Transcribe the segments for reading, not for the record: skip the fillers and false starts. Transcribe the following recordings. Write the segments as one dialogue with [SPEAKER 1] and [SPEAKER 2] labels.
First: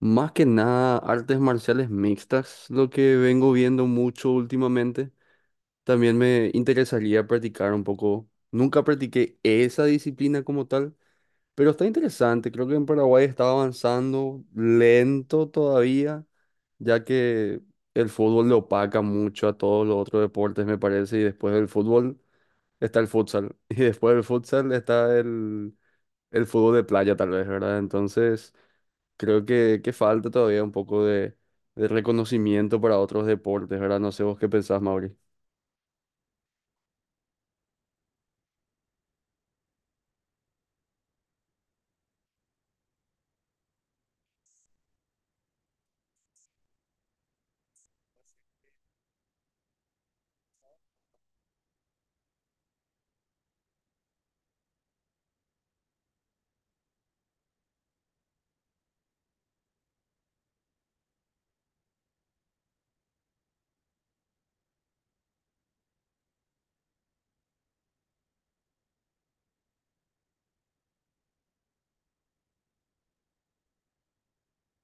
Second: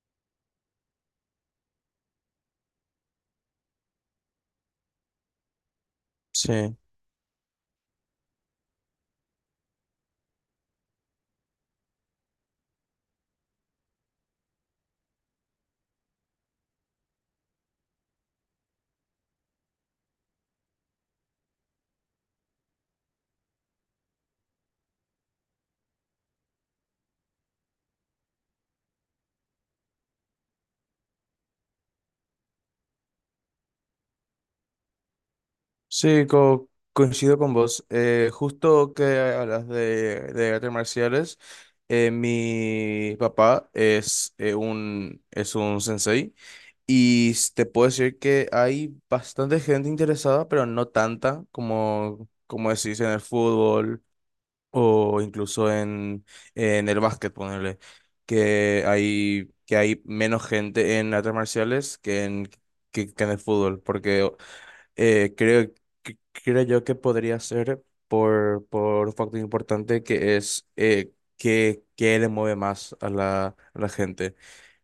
[SPEAKER 1] Más que nada, artes marciales mixtas, lo que vengo viendo mucho últimamente. También me
[SPEAKER 2] Sí,
[SPEAKER 1] interesaría practicar un poco. Nunca practiqué esa disciplina como tal, pero está interesante. Creo que en Paraguay está avanzando lento todavía, ya que el fútbol le opaca mucho a todos los otros deportes, me parece. Y después del fútbol está el futsal. Y después del futsal está el fútbol de playa, tal vez, ¿verdad? Entonces… Creo que falta todavía un poco de reconocimiento para otros deportes, ¿verdad? No sé vos qué pensás, Mauri.
[SPEAKER 2] sí, co- Coincido con vos. Justo que hablas de artes marciales, mi papá es, es un sensei y te puedo decir que hay bastante gente interesada, pero no tanta como decís en el fútbol o incluso en el básquet, ponerle, que hay menos gente en artes marciales que que en el fútbol, porque... Eh, creo, Creo yo que podría ser por un factor importante que es que qué le mueve más a a la gente.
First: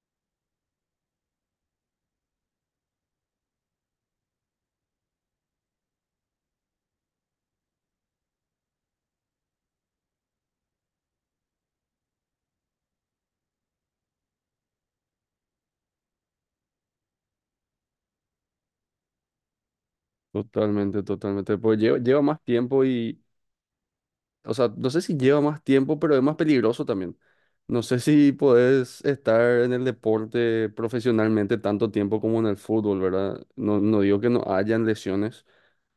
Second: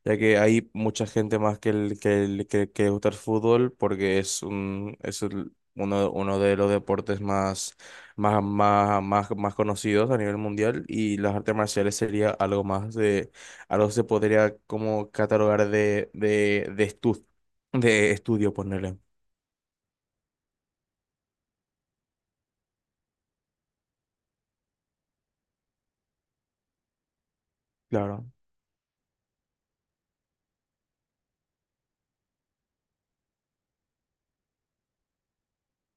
[SPEAKER 2] Ya que hay mucha gente más que le gusta el fútbol porque es, un, es el- uno, uno de los deportes más conocidos a nivel mundial, y las artes marciales sería algo más algo que se podría como catalogar de estudio, ponerle.
[SPEAKER 1] Totalmente, totalmente. Pues lleva más tiempo y, o sea, no sé si lleva más tiempo, pero es más peligroso también. No sé
[SPEAKER 2] claro
[SPEAKER 1] si podés estar en el deporte profesionalmente tanto tiempo como en el fútbol, ¿verdad? No, no digo que no hayan lesiones,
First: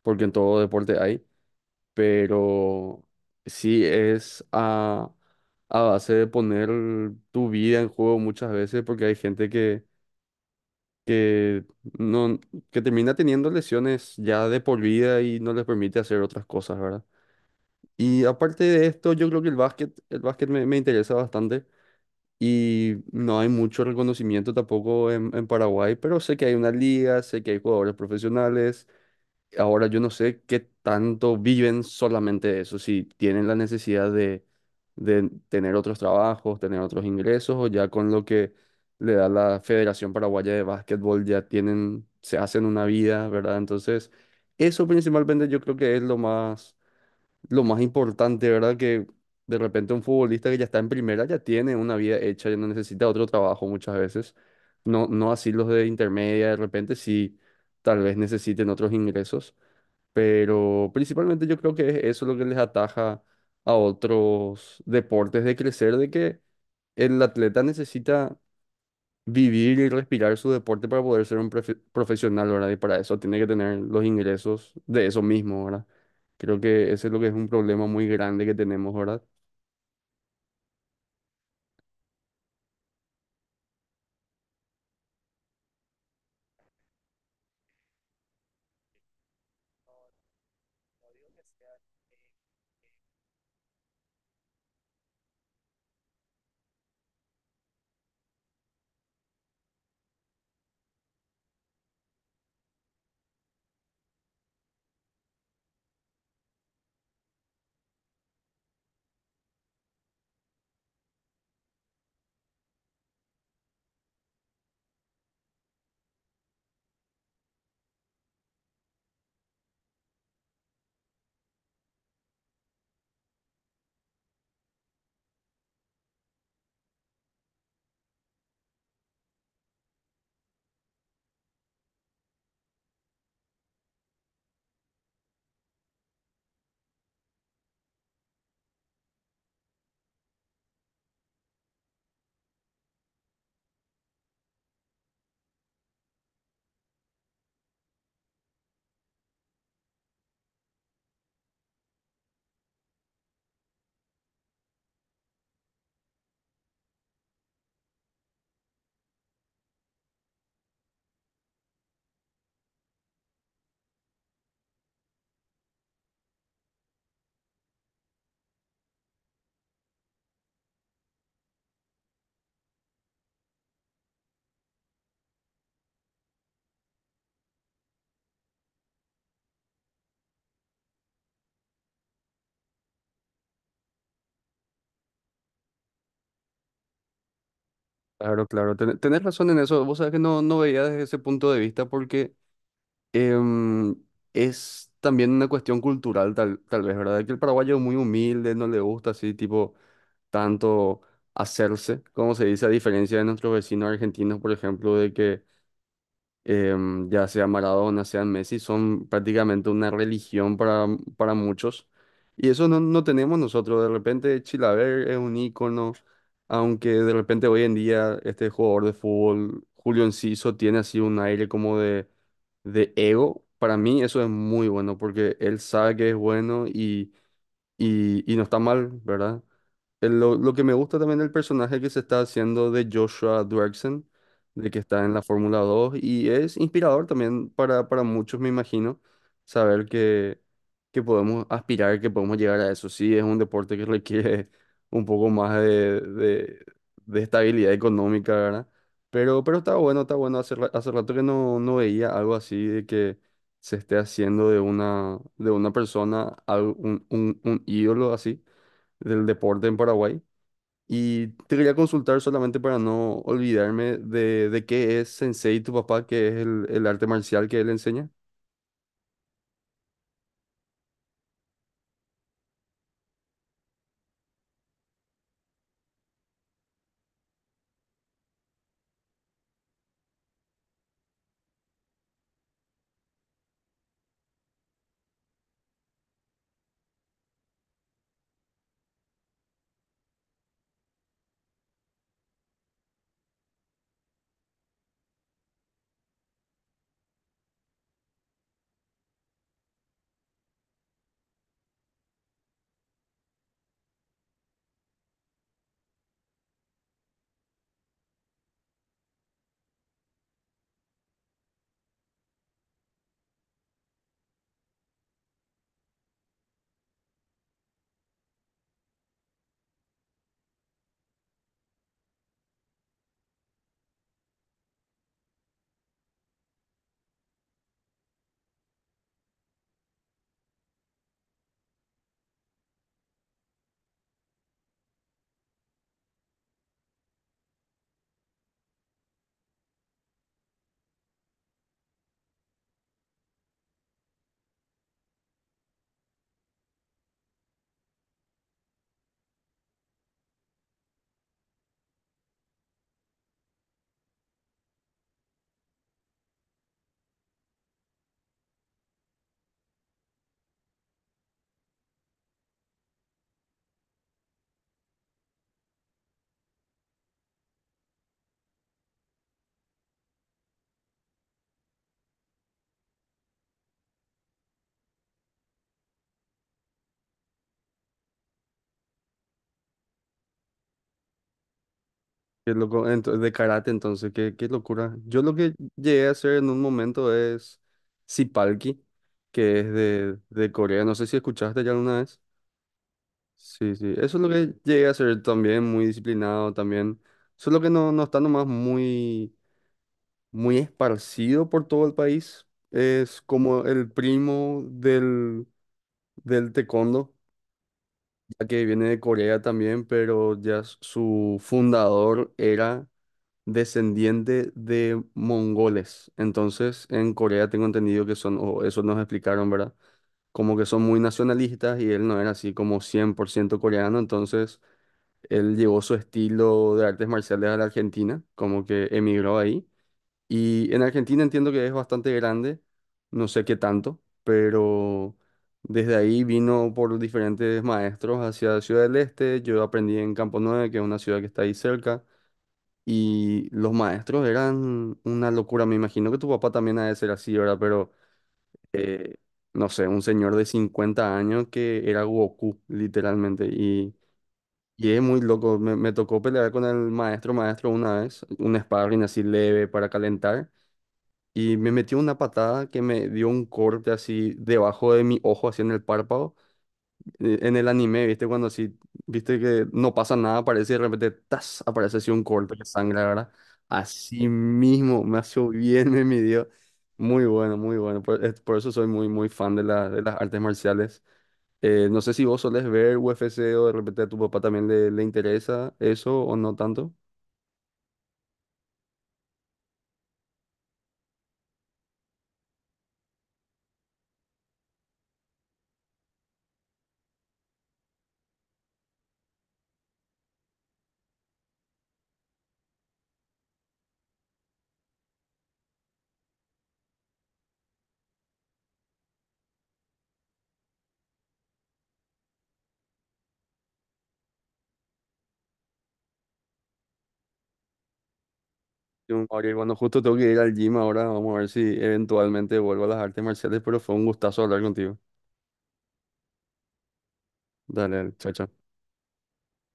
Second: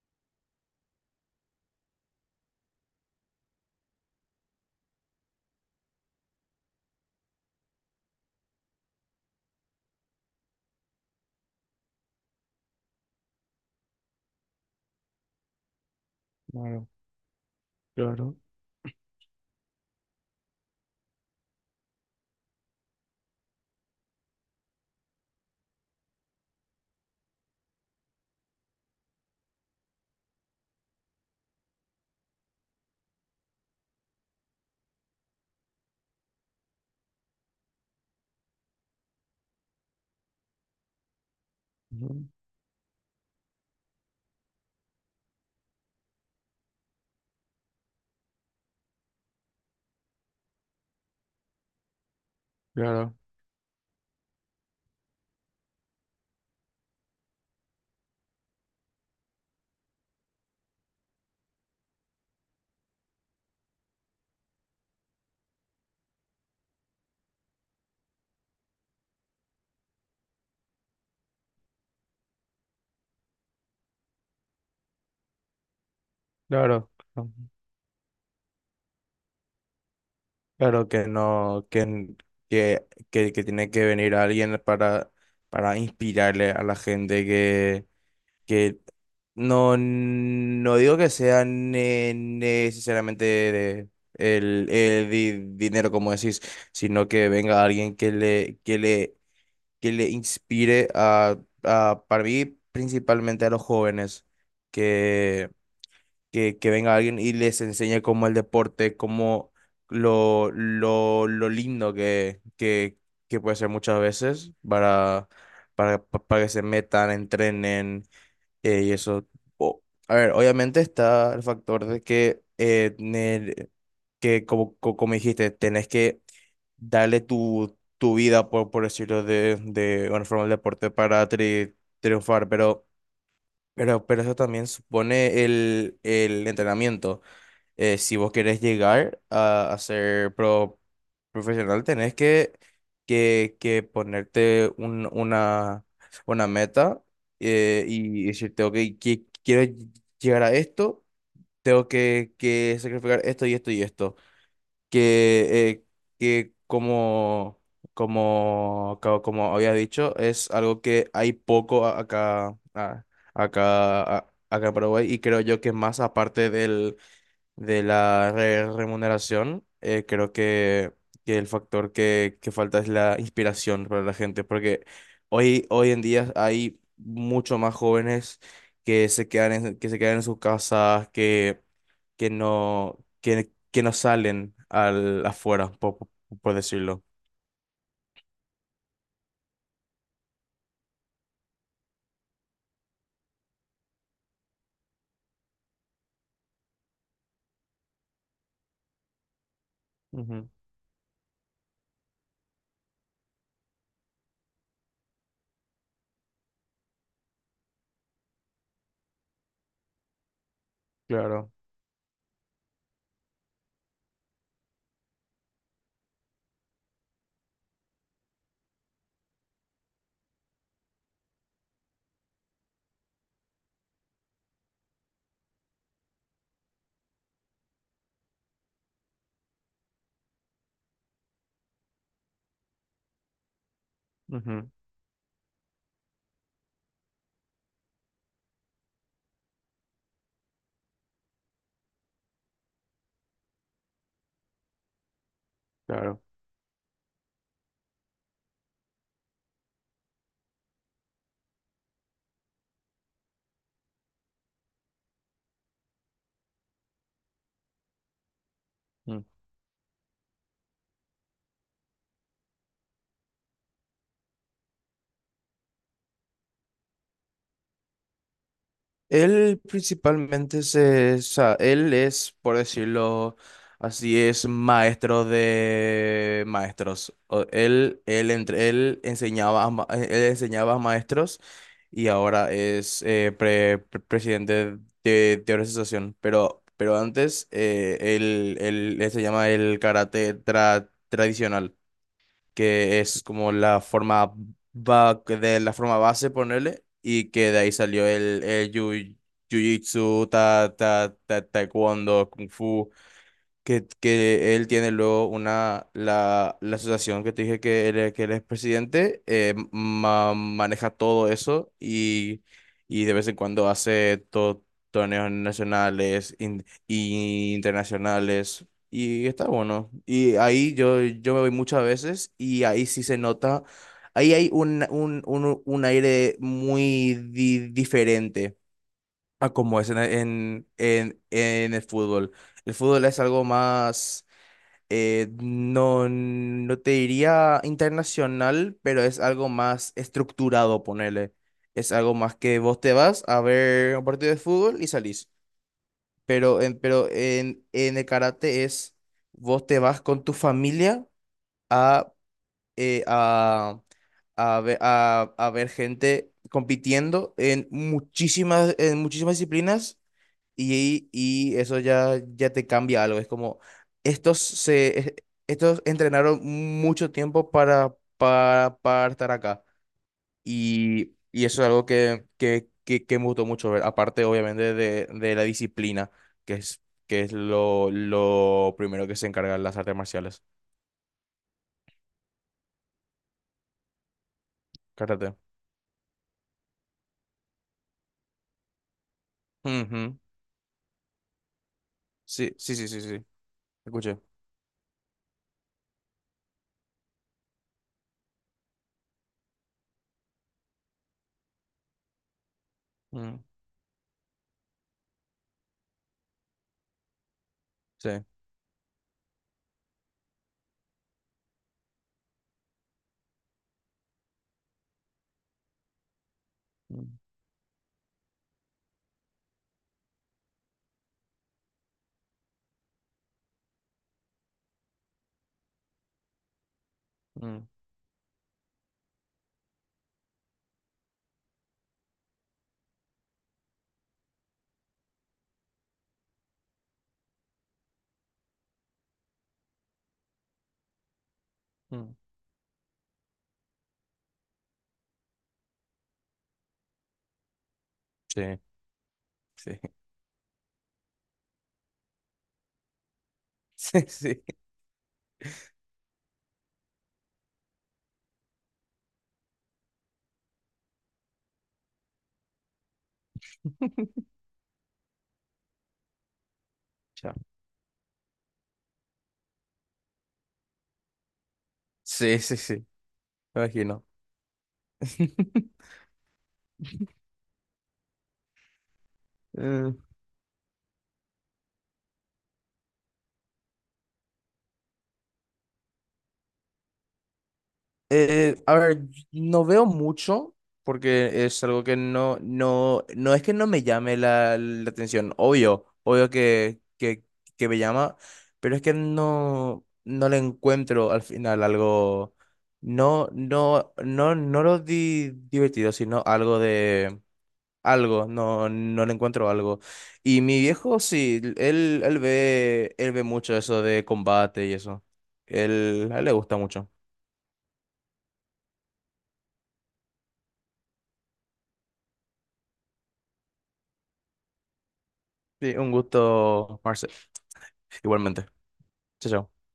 [SPEAKER 1] porque en todo deporte hay, pero sí es a base de poner tu vida en juego muchas veces porque hay gente que, no, que termina teniendo lesiones ya de por vida y no les permite hacer otras cosas,
[SPEAKER 2] Claro.
[SPEAKER 1] ¿verdad? Y
[SPEAKER 2] Claro,
[SPEAKER 1] aparte de esto, yo creo que el básquet me interesa bastante y no hay mucho reconocimiento tampoco en Paraguay, pero sé que hay una liga, sé que hay jugadores profesionales. Ahora yo no sé qué tanto viven solamente de eso, si tienen la necesidad de tener otros trabajos, tener otros ingresos, o ya con lo que le da la Federación Paraguaya de Básquetbol ya tienen,
[SPEAKER 2] ujú,
[SPEAKER 1] se hacen una vida, ¿verdad? Entonces, eso principalmente yo creo que es lo más importante, ¿verdad? Que de repente un futbolista que ya está en primera ya tiene una vida hecha, ya no necesita
[SPEAKER 2] claro,
[SPEAKER 1] otro trabajo muchas veces. No, no así los de intermedia, de repente sí, tal vez necesiten otros ingresos. Pero principalmente yo creo que es eso lo que les ataja a otros deportes de crecer, de que el atleta necesita vivir y respirar su deporte para poder ser un profesional, ¿verdad? Y para eso tiene que tener los ingresos de eso mismo, ¿verdad? Creo
[SPEAKER 2] claro,
[SPEAKER 1] que ese es lo que
[SPEAKER 2] claro
[SPEAKER 1] es un problema muy grande que tenemos, ¿verdad?
[SPEAKER 2] Claro que no, que, n- que tiene que venir alguien para inspirarle a la gente que no, no digo que sea necesariamente dinero, como decís, sino que venga alguien que le inspire a, para mí, principalmente a los jóvenes, que venga alguien y les enseñe cómo el deporte, cómo lo lindo que puede ser muchas veces para, para que se metan, entrenen, y eso. O- a ver, obviamente está el factor de que, como dijiste, tenés que darle tu vida, por decirlo de una forma, al deporte para triunfar, pero... pero eso también supone el entrenamiento, si vos querés llegar a ser profesional, tenés que ponerte una meta, y decirte, ok, quiero llegar a esto, tengo que sacrificar esto y esto y esto. Que, eh, que como, como, co- Como había dicho, es algo que hay poco acá, acá en Paraguay, y creo yo que más aparte del remuneración, que el factor que falta es la inspiración para la gente, porque hoy, hoy en día hay mucho más jóvenes que se quedan que se quedan en sus casas, que no salen al, afuera, por decirlo.
[SPEAKER 1] Claro, claro, tenés razón en eso. Vos sabés que no, no veía desde ese punto de vista porque em, es también una cuestión cultural, tal vez, ¿verdad? Que el paraguayo es muy humilde, no le gusta así, tipo
[SPEAKER 2] Ujú,
[SPEAKER 1] tanto hacerse, como se dice, a diferencia de nuestros vecinos argentinos, por ejemplo, de que ya sea Maradona, sea Messi, son prácticamente una religión para
[SPEAKER 2] claro,
[SPEAKER 1] muchos. Y eso no, no tenemos nosotros. De repente Chilaver es un ícono, aunque de repente hoy en día este jugador de fútbol, Julio Enciso, tiene así un aire como de ego. Para mí eso es muy bueno porque él sabe que es bueno y no está mal, ¿verdad? Lo que me gusta también del personaje que se está haciendo de Joshua Duerksen,
[SPEAKER 2] ujú,
[SPEAKER 1] de que está en la Fórmula 2 y es inspirador también para muchos, me imagino, saber que podemos aspirar, que podemos llegar a eso. Sí, es un deporte que requiere un poco más
[SPEAKER 2] claro.
[SPEAKER 1] de estabilidad económica, ¿verdad? Pero está bueno, está bueno. Hace rato que no, no veía algo así de que se esté haciendo de una persona un ídolo así del deporte en Paraguay. Y te quería consultar solamente para no olvidarme de qué es Sensei, tu papá, que es el arte marcial que él enseña,
[SPEAKER 2] Él principalmente se, o sea, él es, por decirlo así, es maestro de maestros. Él, él enseñaba a, él enseñaba a maestros, y ahora es presidente de organización. Pero antes, eh, él se llama el karate tradicional, que es como la forma base, ponerle, y que de ahí salió el jiu-jitsu, taekwondo, kung fu, que él tiene luego la asociación que te dije que que él es presidente, eh, maneja todo eso, y de vez en cuando hace torneos nacionales y internacionales, y está bueno. Y ahí yo, yo me voy muchas veces, y ahí sí se nota, ahí hay un aire muy diferente a como es en el fútbol. El fútbol es algo más, no, no te diría internacional, pero es algo más estructurado, ponele. Es algo más que vos te vas a ver un partido de fútbol y salís. Pero en el karate es, vos te vas con tu familia a, eh, a, a ver gente compitiendo en muchísimas disciplinas, y eso ya, ya te cambia algo. Es como, estos, se, es- estos entrenaron mucho tiempo para estar acá. Y eso es algo que me gustó mucho ver. Aparte, obviamente, de la disciplina, que es, que es lo primero que se encargan las artes marciales.
[SPEAKER 1] que es loco, de karate, entonces, qué, qué locura. Yo lo
[SPEAKER 2] Karate.
[SPEAKER 1] que llegué a hacer en un momento es Sipalki, que es
[SPEAKER 2] Ujú.
[SPEAKER 1] de Corea, no sé si escuchaste ya alguna vez.
[SPEAKER 2] Sí, sí, sí, sí, sí.
[SPEAKER 1] Sí, sí, eso
[SPEAKER 2] Escuché.
[SPEAKER 1] es lo que llegué a hacer también, muy disciplinado también, solo que no, no está nomás muy muy esparcido por todo el país. Es
[SPEAKER 2] Mm,
[SPEAKER 1] como el primo del taekwondo,
[SPEAKER 2] sí.
[SPEAKER 1] ya que viene de Corea también, pero ya su fundador era descendiente de mongoles. Entonces, en
[SPEAKER 2] Mm,
[SPEAKER 1] Corea tengo entendido que son, o eso nos explicaron, ¿verdad? Como que son muy nacionalistas y él no era así como 100% coreano, entonces él llevó su estilo de artes marciales a la
[SPEAKER 2] mm,
[SPEAKER 1] Argentina, como que emigró ahí. Y en Argentina entiendo que es bastante grande, no sé qué tanto, pero desde ahí vino por diferentes maestros hacia Ciudad del Este. Yo aprendí en Campo 9, que es una ciudad que está ahí cerca,
[SPEAKER 2] mm.
[SPEAKER 1] y los maestros eran una locura. Me imagino que tu papá también ha de ser así, ¿verdad? Pero
[SPEAKER 2] Sí,
[SPEAKER 1] eh, no
[SPEAKER 2] sí.
[SPEAKER 1] sé, un señor de 50 años que era Goku, literalmente, y.
[SPEAKER 2] Sí, sí.
[SPEAKER 1] Y es muy loco, me tocó pelear con el maestro una vez, un sparring así leve para calentar, y me metió una patada que me dio un corte así debajo de mi ojo, así en el párpado.
[SPEAKER 2] Ya.
[SPEAKER 1] En el anime, ¿viste? Cuando así, viste que no pasa nada, aparece y de repente, ¡tas!, aparece así un
[SPEAKER 2] Sí,
[SPEAKER 1] corte
[SPEAKER 2] sí,
[SPEAKER 1] de
[SPEAKER 2] sí.
[SPEAKER 1] sangre, ¿verdad?
[SPEAKER 2] Me imagino.
[SPEAKER 1] Así mismo, me hizo bien, me midió. Muy bueno, muy bueno. Por eso soy muy, muy fan
[SPEAKER 2] Mm.
[SPEAKER 1] de las artes marciales. No sé si vos solés ver UFC o de repente a tu papá también le interesa eso o no tanto.
[SPEAKER 2] A ver, no veo mucho porque es algo que no, no es que no me llame la, la atención, obvio, que me llama, pero es que no, no le encuentro al final algo, no, no lo divertido, sino algo. Algo, no, no le encuentro algo. Y mi viejo, sí, él ve mucho eso de combate y eso. Él, a él le gusta mucho.
[SPEAKER 1] Jun, Ariel, bueno, justo tengo que ir al gym ahora. Vamos a ver si eventualmente vuelvo a las artes marciales, pero fue un gustazo hablar contigo.
[SPEAKER 2] Sí, un gusto, Marcel.
[SPEAKER 1] Dale, dale, chao,
[SPEAKER 2] Igualmente.
[SPEAKER 1] chao.
[SPEAKER 2] Chao, chao.